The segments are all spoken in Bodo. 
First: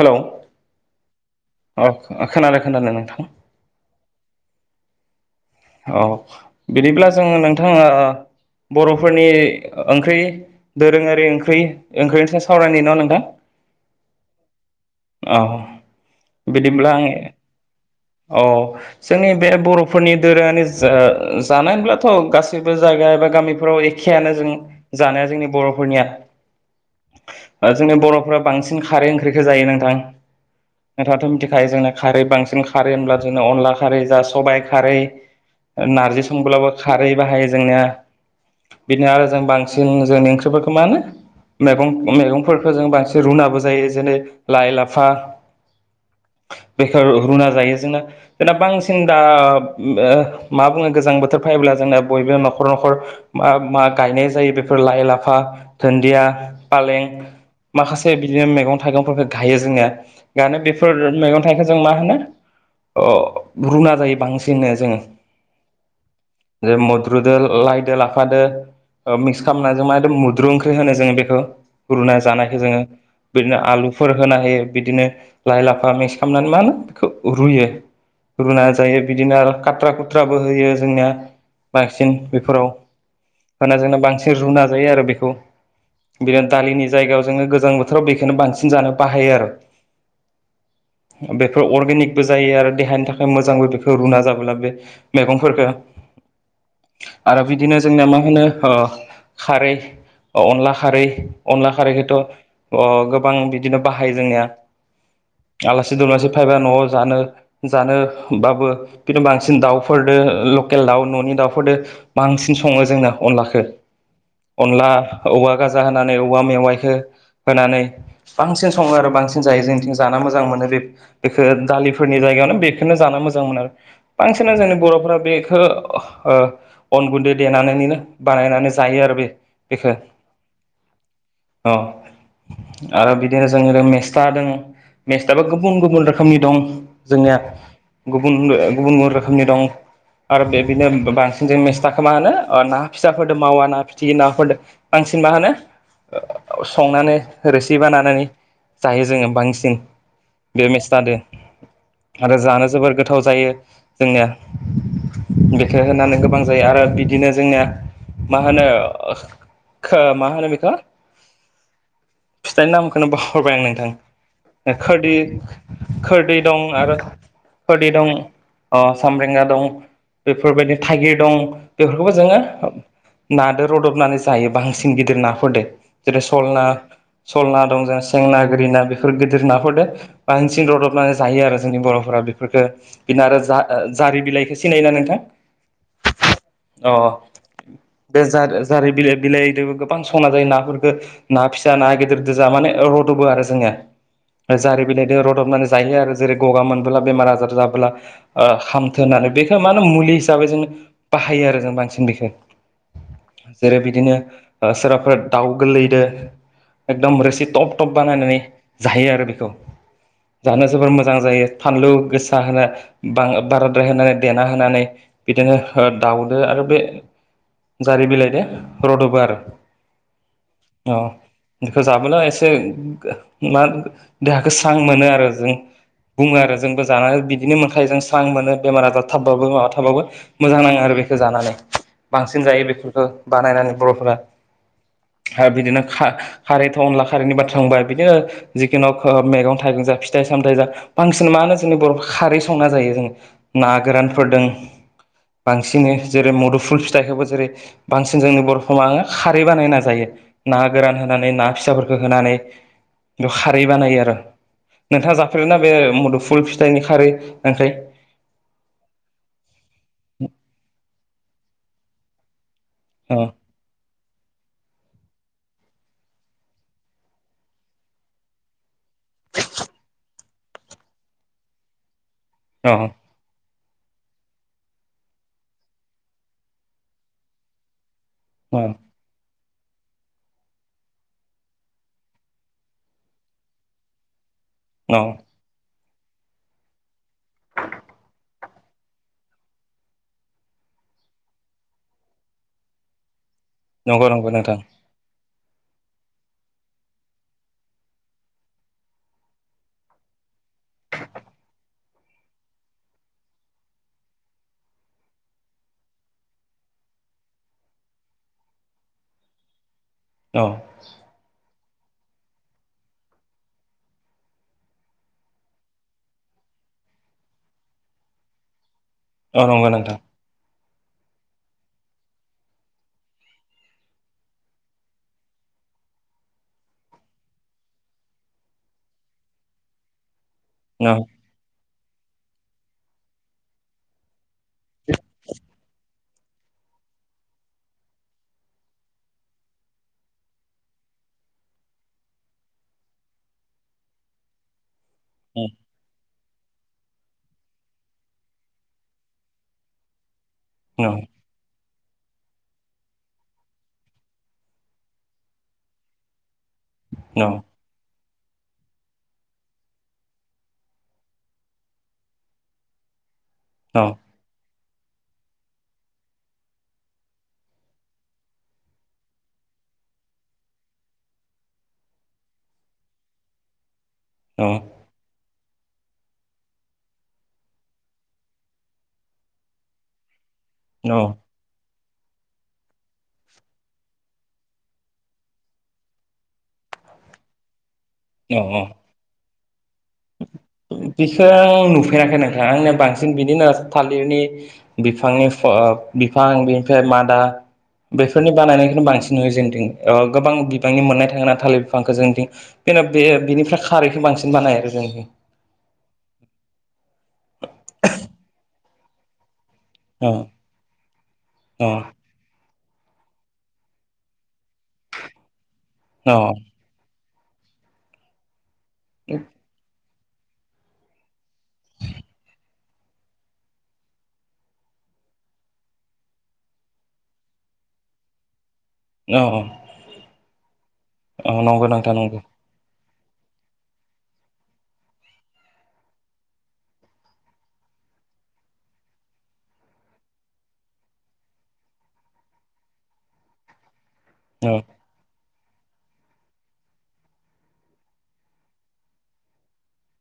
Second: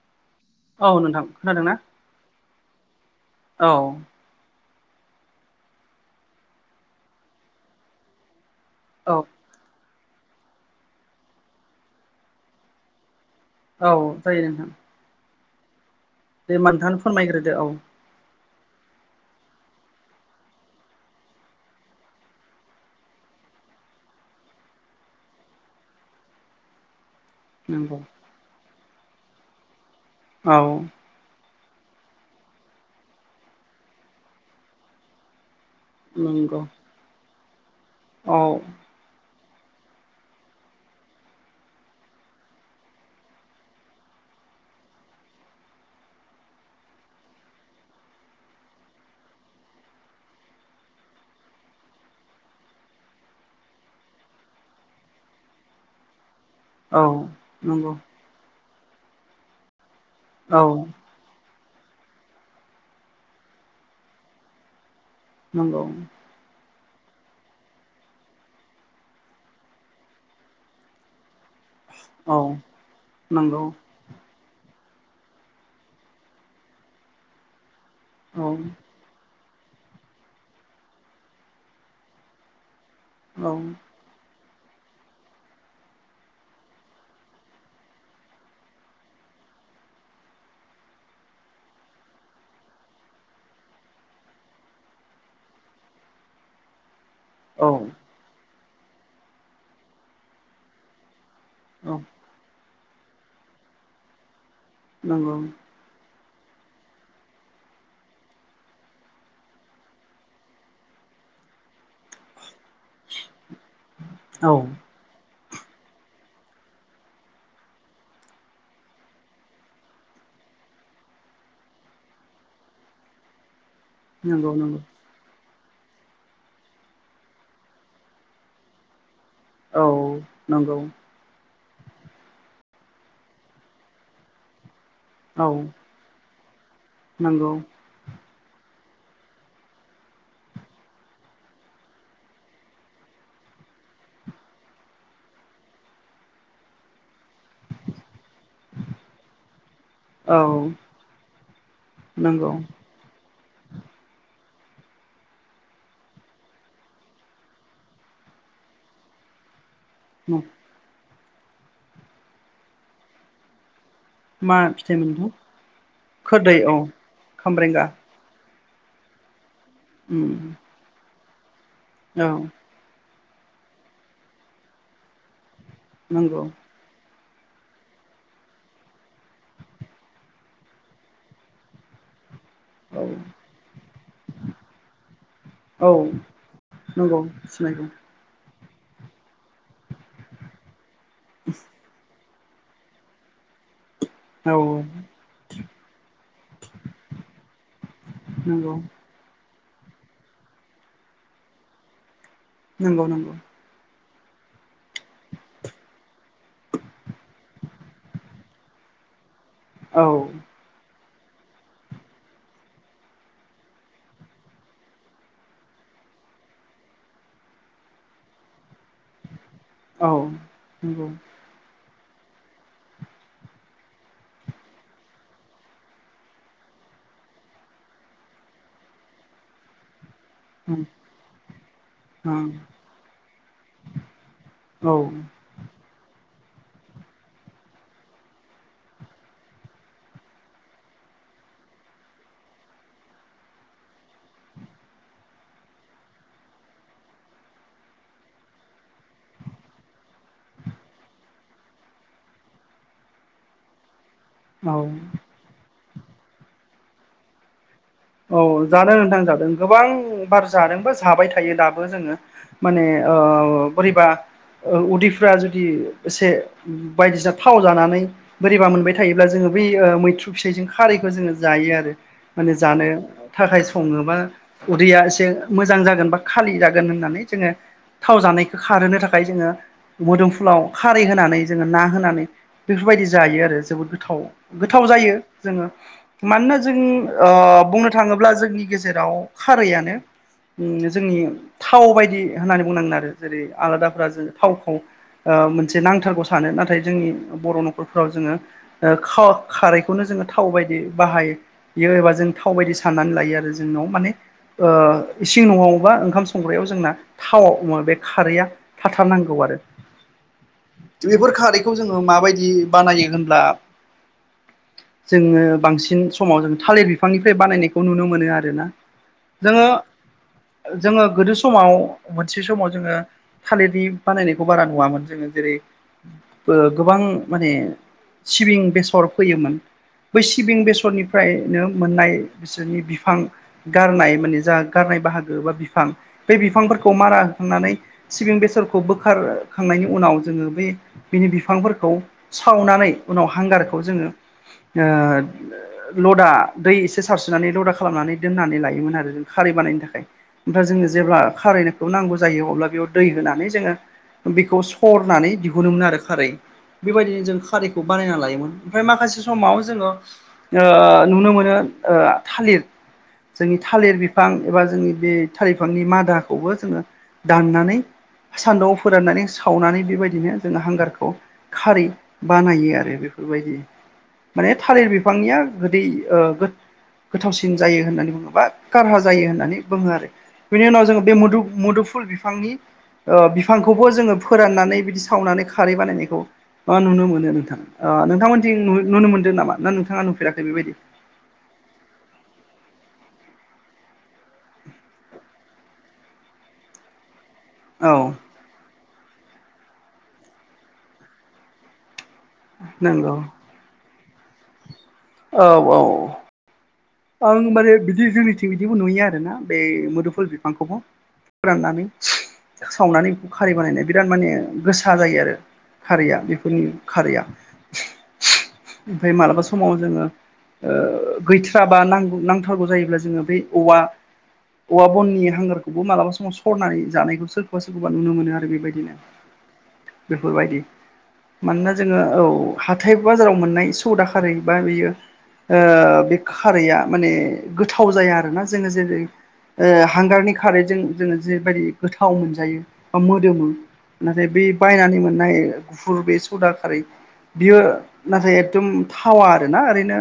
हेलौ औ नोंथां खोनादोंना अ खोनादों खोनादों नोंथां औ औ बिदिब्ला जोङो नोंथां ओ औ बर'फोरनि ओंख्रि दोरोङारि ओंख्रै ओंख्रिनि सायाव सावरायनि न नोंथां औ जायो नोंथां औ दे होमबा बिदिब्ला नोंथाङानो आङो फोरमायग्रोदो औ औ जोंनि बे बर'फोरनि दोरोङारि जा जानायहोनब्लाथ' गासैबो जायगा एबा गामिफ्राव एखेयानो जों जानाया जोंनि बर'फोरनिया जोंनि नंगौ बर'फोरा बांसिन खारै ओंख्रिखौ जायो नोंथां औ नोंथाङाथ' मिथिखायो जोंना खारै बांसिन खारै होनब्ला जोंनो अनला खारै जा सबाय खारै नारजि नंगौ संब्लाबो खारै बाहायो जोंनिया औ बिदिनो आरो जों बांसिन जोंनि ओंख्रिफोरखौ मा होनो मैगं मैगंफोरखौ जों बांसिन रुनाबो जायो जेरै लाइ लाफा बेखौ रुना जायो जोंना जोंना बांसिन दा ओ मा बुङो गोजां बोथोर फायोब्ला जोंना बयबो न'खर न'खर मा मा गायनाय जायो बेफोर लाइ लाफा दुन्दिया फालें औ नंगौ माखासे बिदिनो मैगं थाइगंफोरखौ गायो जोंनिया गानो औ बेफोर मैगं हथायखौ जों मा होनो अ रुना जायो बांसिननो जोङो नंगौ जे मुद्रुदो लायदो लाफादो मिक्स खालामनानै जों मा एकदम मुद्रु ओंख्रि होनो जोङो बेखौ रुना औ जानायखौ जोङो बिदिनो नंगौ आलु फोर होना होयो बिदिनो लाइ लाफा मिक्स खालामनानै मा होनो बेखौ रुयो औ रुना जायो बिदिनो आरो खाथ्रा खुथ्राबो होयो जोंनिया बांसिन बेफोराव औ खाजोंना बांसिन रुना जायो आरो बेखौ। बिदिनो दालिनि जायगायाव जोङो गोजां बोथोराव बेखौनो बांसिन जानो बाहायो आरो। बेफोर अर्गेनिकबो जायो आरो देहानि थाखाय मोजांबो बेफोर रुना जाबोला बे मैगंफोरखौ आरो बिदिनो औ जोंनिया मा होनो अ खारै अनला खारै अनला औ खारैखौथ' जोङो अ गोबां बिदिनो बाहायो जोंनिया नांगौ। आलासि दुमलासि फैबा न'आव जानो जानोबाबो। बिदिनो बांसिन दाउफोरजों लकेल दाउ न'नि दाउफोरजों बांसिन सङो जोंना अनलाखौ औ अनला औवा गाजा होनानै औवा मेवाइखौ होनानै बांसिन सङो आरो बांसिन जायो जोंथिं जान मोजां मोनो बे बेखौ दालिफोरनि जायगायावनो बेखौोननो जानो मोजां मोनो। बांसिन नंगौ जोंनि नंगौ बर'फोरा बेखौ अन गुन्दै देनानैनो बानायनानै जायो आरो बे औ बेखौ। नंगौ औ आरो बिदिनो जों मेस्ट दं। मेक्सटाइलाव औ गुबुन गुबुन रोखोमनि दं जोंनिया नंगौ गुबुन गुबुन गुबुन रोखोमनि दं। आरो बेदिनो बांसिन जों मेस्थाख मा होनो ना फिसाफोरदों मावा ना फिथि नाफोरदों बांसिन मा होनो संनानै रोसि बा नायनानै जायो जोङो बांसिन औ बे मेसथाजों आरो नंगौ जानो जोबोर गोथाव जायो जोंनिया। बेखौ होनानै गोबां जायो आरो बिदिनो जोंनिया मा होनो? मा होनो बेखौ फिथाइनि नामखौनो बावगारबाय आं मा नोंथां। फिथाइ खोरदै मोनथाय खोरदै दं आरो खामब्रेंगा खोरदै दं। खामब्रेंगा दं उम बेफोरबादि थाइगिर दं बेफोरखौबो औ जोङो। नादो रदबनानै जायो बांसिन गिदिर नाफोरजों जेरै नंगौ सल ना सल ना दं जों सेंना गोरि ना बेफोर गिदिर नाफोरदों बांसिन रूदबनानै जायो आरो जोंनि बर'फोरा बेफोरफोरखौ औ बिनो आरो जा जारि बिलाइखौ सिनायो ना नोंथां औ अ नंगौ सिनायगौ बे जा-जारि बिलाइ बिलाइजोंबो गोबां संना जायो नाफोरफोरखौ ना फिसा ना गिदिर जानानै माने रद'बो आरो जोंनिया औ जारि बिलाइजों रदबनानै जाहैयो आरो जेरै गगा मोनबोला बेमार आजार जाबोला ओ नंगौ होनानै बेखौ मा होनो मुलि हिसाबै जों बाहायो आरो जों बांसिन बेखौ। नंगौ। जेरै बिदिनो सोरबाफोर दाउ गोरलैदो। एकदम रोसि टप टप बानायनानै जायो आरो बेखौ। ओ जानो जोबोर मोजां जायो फानलु गोसा होननै बां बाराद्राय होनानै देना होनानै बिदिनो दाउदो आरो बे जारि बिलाइ दे रदबो आरो औ अ नंगौ बेखौ जाबोनाय एसे मा देहाखौ स्रां मोनो आरो जों। बुङो आरो जोंबो जानानै बिदिनो मोनखायो जों स्रां मोनो बेमार आजार थाबबाबो माबा थाबाबो माबाबाबो मोजां नाङो ओं आरो बेखौ जानानै बांसिन जायो बेफोरखौ बानायनानै बर'फोरा। ओं आरो बिदिनो खारै थाव अनला खारैनि बाथ्रा थांबाय बिदिनो। जिखुनु मैगं थाइगं जा फिथाइ सामथायाइ जा बांसिन मा होनो जोंनि बर' खारदै संना जायो जों ना गोरानफोरदों। बांसिन जेरै मुदुफुल फिथाइखौबो जेरै बांसिन जोंनि बर'फा आंङो खारै बानायनो नाजायो। ना गोरान होनानै ना फिसाफोरखौ होनानै बेयाव खारै बानायो आरो। औ नोंथांङा जाफेरोना बे मदु फुल फिथाइनि खारै ओं औ जादों नथां जादों गोबां बार जादोंबा जाबाय थायो दाबो जोंङो माने आ औ बोरिबा उदैफ्रा जुदि एसे बायदिसिना थाव जानानै बोरैबा मोनबाय थायोब्ला जोंङो बैह मैथ्रु फिथाइजों खारैखौ जोंङो जायो आरो माने औ जानो थाखाय संङोबा उदैया एसे मोजां जागोन बा खालि जागोन होननानै जोंङो थाव जानायखौ औ खारहोनो थाखाय जोंङो मोदोमफुलाव खारै होनानै जोंङो ना होनानै बेफोरबायदि जायो आरो जोबोद गोथाव गोथाव औ जायो जोंङो मानोना जों बुंनो थांङोब्ला जोंनि गेजेराव खारैयनो जोंनि थाव बायदि होननानै बुंनांगोन आरो जेरै आलादाफ नंगौ जों नंगौ नोंथां थावखौ मोनसे नांथारगौ सानो नाथाय जोंनि बर' न'खरफोराव जोंङो ओ खाव‌ खारैखौनो जोंङो थाव बायदि बाहायो बियो एबा जों थाव बायदि साननानै लायो आरो जोंनाव माने ओ इसिं न'आवबा ओंखाम संग्रायाव जोंना थावाव बे खारैया थाथार नांगौ आरो औ बेफोर खारैखौ जोंङो माबायदि बानायो होनब्ला जोंङो बांसिन समाव जों थालिर बिफांनिफ्राय बानायनायखौ नुनो मोनो आरोना औ जोंङो नंगौ नोंथां जोङो गोदो समाव मोनसे समाव जोंङो थालिरनि बानायनायखौ बारा नुवामोन जोंङो जेरै ओ गोबां माने सिबिं बेसर फैयोमोन बै सिबिं औ बेसरनिफ्रायनो मोननाय बिसोरनि बिफां गारनाय माने जा गारनाय बाहागो बा बिफां बे बिफांफोरखौ मारा होखांनानै सिबिं बेसरखौ बोखारखांनायनि उनाव जोंङो बे बिनि बिफांफोरखौ सावनानै उनाव हांगारखौ जोंङो ओ औ लदा दै एसे सारस्रिनानै लदा खालामनानै दोननानै लायोमोन आरो जों खारै बानायनो थाखाय ओमफ्राय औ जोंङो जेब्ला खारायनायखौ नांगौ जायो अब्ला बेयाव दै होनानै जोंङो बेखौ सरनानै दिहुनोमोन आरो खारै बेबायदिनो औ जों खारैखौ बानायना लायोमोन ओमफ्राय माखासे समाव जोंङो ओ नुनो मोनो ओ थालिर जोंनि औ थालिर बिफां एबा जोंनि बे थालिर बिफांनि मादाखौबो जोङो दाननानै सानदुंआव फोराननानै सावनानै बेबायदिनो जोङो हांगारखौ खारै बानायो आरो बेफोरबायदि माने थालिर बिफांनिया गोदै ओ गोथावसिन जायो होननानै बुङोोबा खारहा जायो होननानै बुङो आरो बेनि उनाव जोङो बे औ मुदु मुदुफुल बिफांनि बिफांखौबो जोङो फोराननानै बिदि सावनानै खारै बानायनायखौ अ नुनो मोनो नोंथाङा औ नोंथांमोनथिं औ नुनो मोनदों नामा ना नोंथाङा नुफेराखै बेबायदि बिसोर आ नुफेराखै नोंथां आंनिया बांसिन बिदिनो थालिरनि बिफांनि बिफां बेनिफ्राय मादा औ बेफोरनि बानायनायखौनो बांसिन नुयो जोंनि थिं गोबां बिबांनि मोननाय थाङोना थालिर बिफांखौ जेनदों बेन' बे नंगौ बेनिफ्राय खारैखौ बांसिन बानाय आरो जों औ औ आं माने बिदि जोंनिथिं बिदिबो नुयो आरोना बे औ मुदुफुल बिफांखौबो औ फोराननानै सावनानै बेखौ खारै बानायनाय बिराद माने गोसा जायो आरो औ खारैया बेफोरनि खारैया ओमफ्राय मालाबा समाव जोङो ओ बै बा नां नांथारगौ जायोब्ला जोङो बै औवा औवा बननि हांगारखौबो मालाबा समाव सरनानै जानायखौ सोरखौबा सोरखौबा नुनो मोनो आरो बेबायदिनो औ बेफोरबायदि औ नंगौ मानोना नोंथां जोङो नंगौ औ हाथाय बाजाराव मोननाय सदा खारै बा बेयो बे खारैया माने गोथाव जाया आरोना जोङो जेरै ओ हांगारनि खारैजों जोङो जेबायदि गोथाव मोनजायो बा मोदोमो नाथाय बे औ बायनानै मोननाय गुफुर बे सौदा खारै बियो नाथाय एखदम थावा आरोना ओरैनो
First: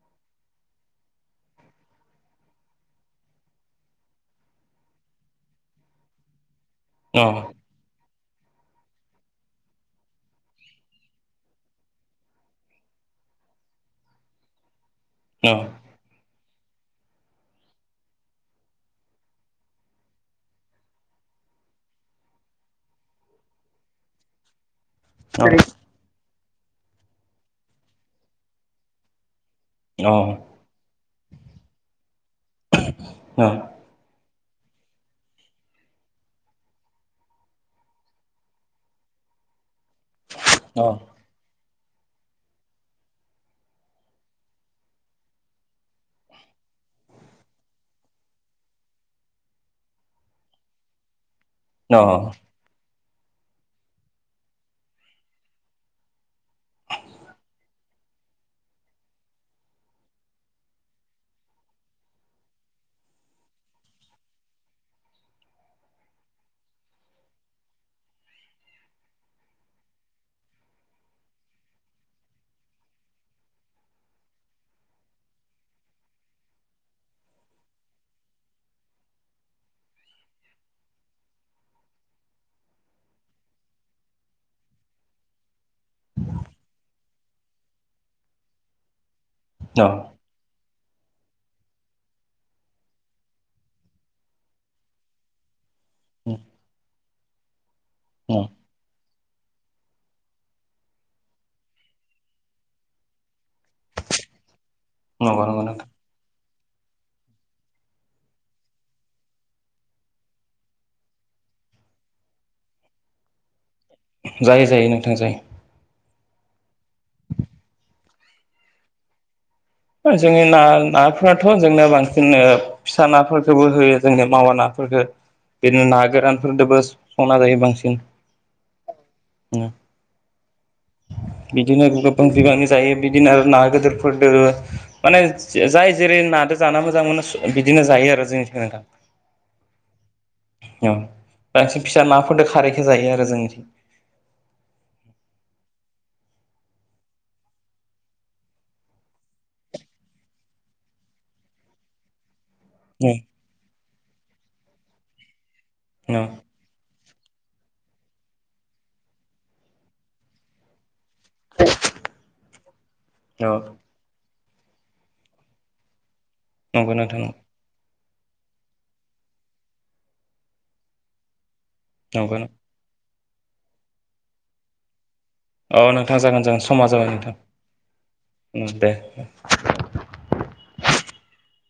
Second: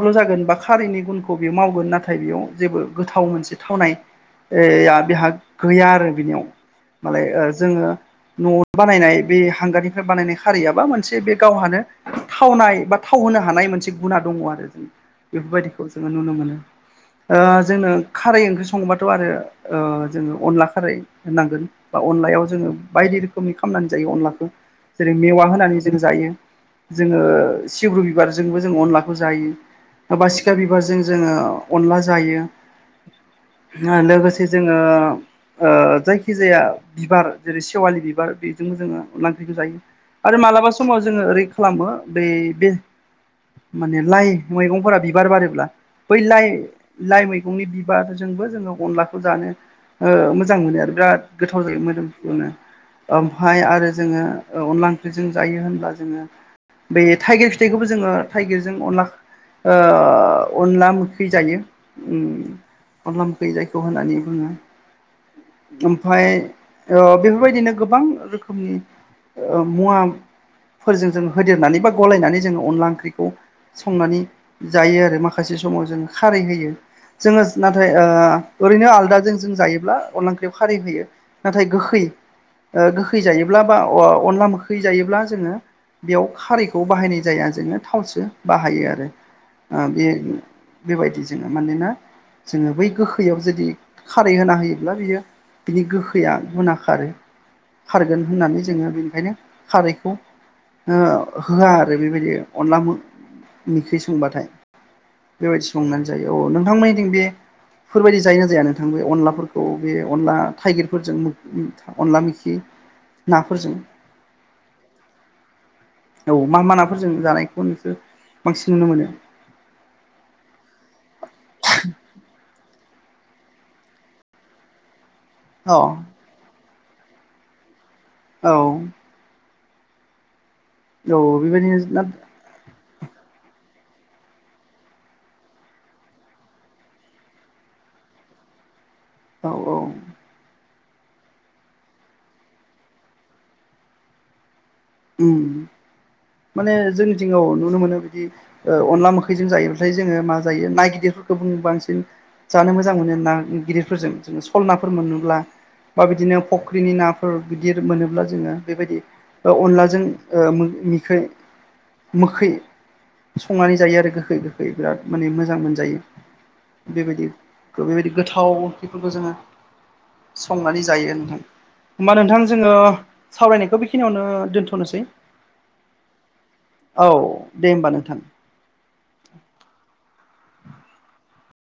ल' जागोन बा खारैनि गुनखौ बेयो मावगोन नाथाय बेयाव जेबो गोथाव मोनसे थावनाय बेहा गैया आरो बिनियाव मालाय औ जोङो न' बानायनाय बे हांगारनिफ्राय बानायनाय खारियाबा मोनसे बे गावहानो थावनाय बा थाव होनो हानाय मोनसे गुना दङ आरो जों औ बेफोरबायदिखौ जोङो नुनो मोनो जोङनो खारै ओंख्रि संबाथ' आरो जोङो अनला खारै होनांगोन बा अनलायाव जोङो बायदि रोखोमनि खालामनानै जायो अनलाखौ जेरै मेवा होनानै जों जायो जोङो सिब्रु बिबारजोंबो जों अनलाखौ जायो औ बासिखा बिबारजों जोङो अनला जायो औ लोगोसे जोङो जायखि जाया बिबार जेरै सेवालि बिबार बेजोंबो जोङो ओंख्रिखौ जायो आरो मालाबा औ समाव जोङो ओरै खालामो बै बे माने लाइ मैगंफोरा बिबार बारोब्ला बै लाइ लाइ मैगंनि बिबारजोंबो जोङो अनलाखौ जानो मोजां मोनो आरो बिराद गोथाव जायो मोदोमफुनो ओमफाय आरो जोङो अनला ओंख्रिजों जायो होनब्ला जोङो बे थाइगिर फिथाइखौबो जोङो थाइगिरजों अनला अनला मोखै जायो अनला मोखै जायखौ होननानै बुङो ओमफाय बेफोरबायदिनो गोबां रोखोमनि मुवाफोरजों जों होदेरनानै बा गलायनानै जोङो अनला ओंख्रिखौ संनानै जायो आरो माखासे समाव जों खारै होयो जोङो नाथाय ओरैनो आलदाजों जों जायोब्ला अनला ओंख्रियाव खारै होयो नाथाय गोखै गोखै जायोब्ला बा अनला मोखै जायोब्ला जोङो बेयाव खारैखौ बाहायनाय जाया जोङो थावसो बाहायो आरो बे बेबायदि जोङो मानोना जोङो बै गोखैयाव जुदि खारै होना होयोब्ला बियो बिनि गोखैआ मोनना खारो खारगोन होननानै जोङो बेनिखायनो खारैखौ होआ आरो बेबायदि अनला मो खै संबाथाय नंगौ नंगौ बेबायदि नोंथां संनानै जायो औ नोंथांमोननिथिं बे फोरबायदि जायो ना जाया नोंथां बे अनलाफोरखौ बे अनला थाइगिरफोरजों अनला मिखि नाफोरजों जायो जायो नोंथां जायो औ मा मा नाफोरजों जानायखौ नोंसोर बांसिन नुनो मोनो जोंनि ना नाफोराथ' जोंना बांसिन ओ फिसा नाफोरखौबो होयो जोंनो मावा नाफोरखो बिनो औ ना गोरानफोरदोबो संना जायो बांसिन औ [unintelligible] औ बेबायदिनो बिदिनो ना गोबां बिबांनि जायो बिदिनो आरो ना गोदोरफोरदो माने जाय जेरै नादो जाना मोजां मोनो बिदिनो जायो आरो जोंनिथिं नोंथां औ-औ औ बांसिन फिसा नाफोरदो खारैखो जायो आरो जोंनिथिं माने जोंनिथिं औ नुनो मोनो बिदि अनला मोखैजों जायो ओमफाय जोङो मा जायो ना गिदिरफोरखौबो बांसिन जानो मोजां मोनो ना गिदिरफोरजों जों सल नाफोर मोनोब्ला बा औ बिदिनो फख्रिनि नाफोर गिदिर मोनोब्ला जोङो बेबायदि ओ अनलाजों ओ मो मिखै मोखै औ संनानै जायो आरो गोखै बिराद माने मोजां मोनजायो नंगौ नोंथां बेबायदि बेबायदि गोथाव बेफोरखौ जोङो संनानै जायो नोंथां होमबा नंगौ नोंथां जोङो सावरायनायखौ बेखिनियावनो दोन्थ'नोसै औ नोंथां जागोन जागोन समा जाबाय नोंथां दे होमबा नोंथां ओं दे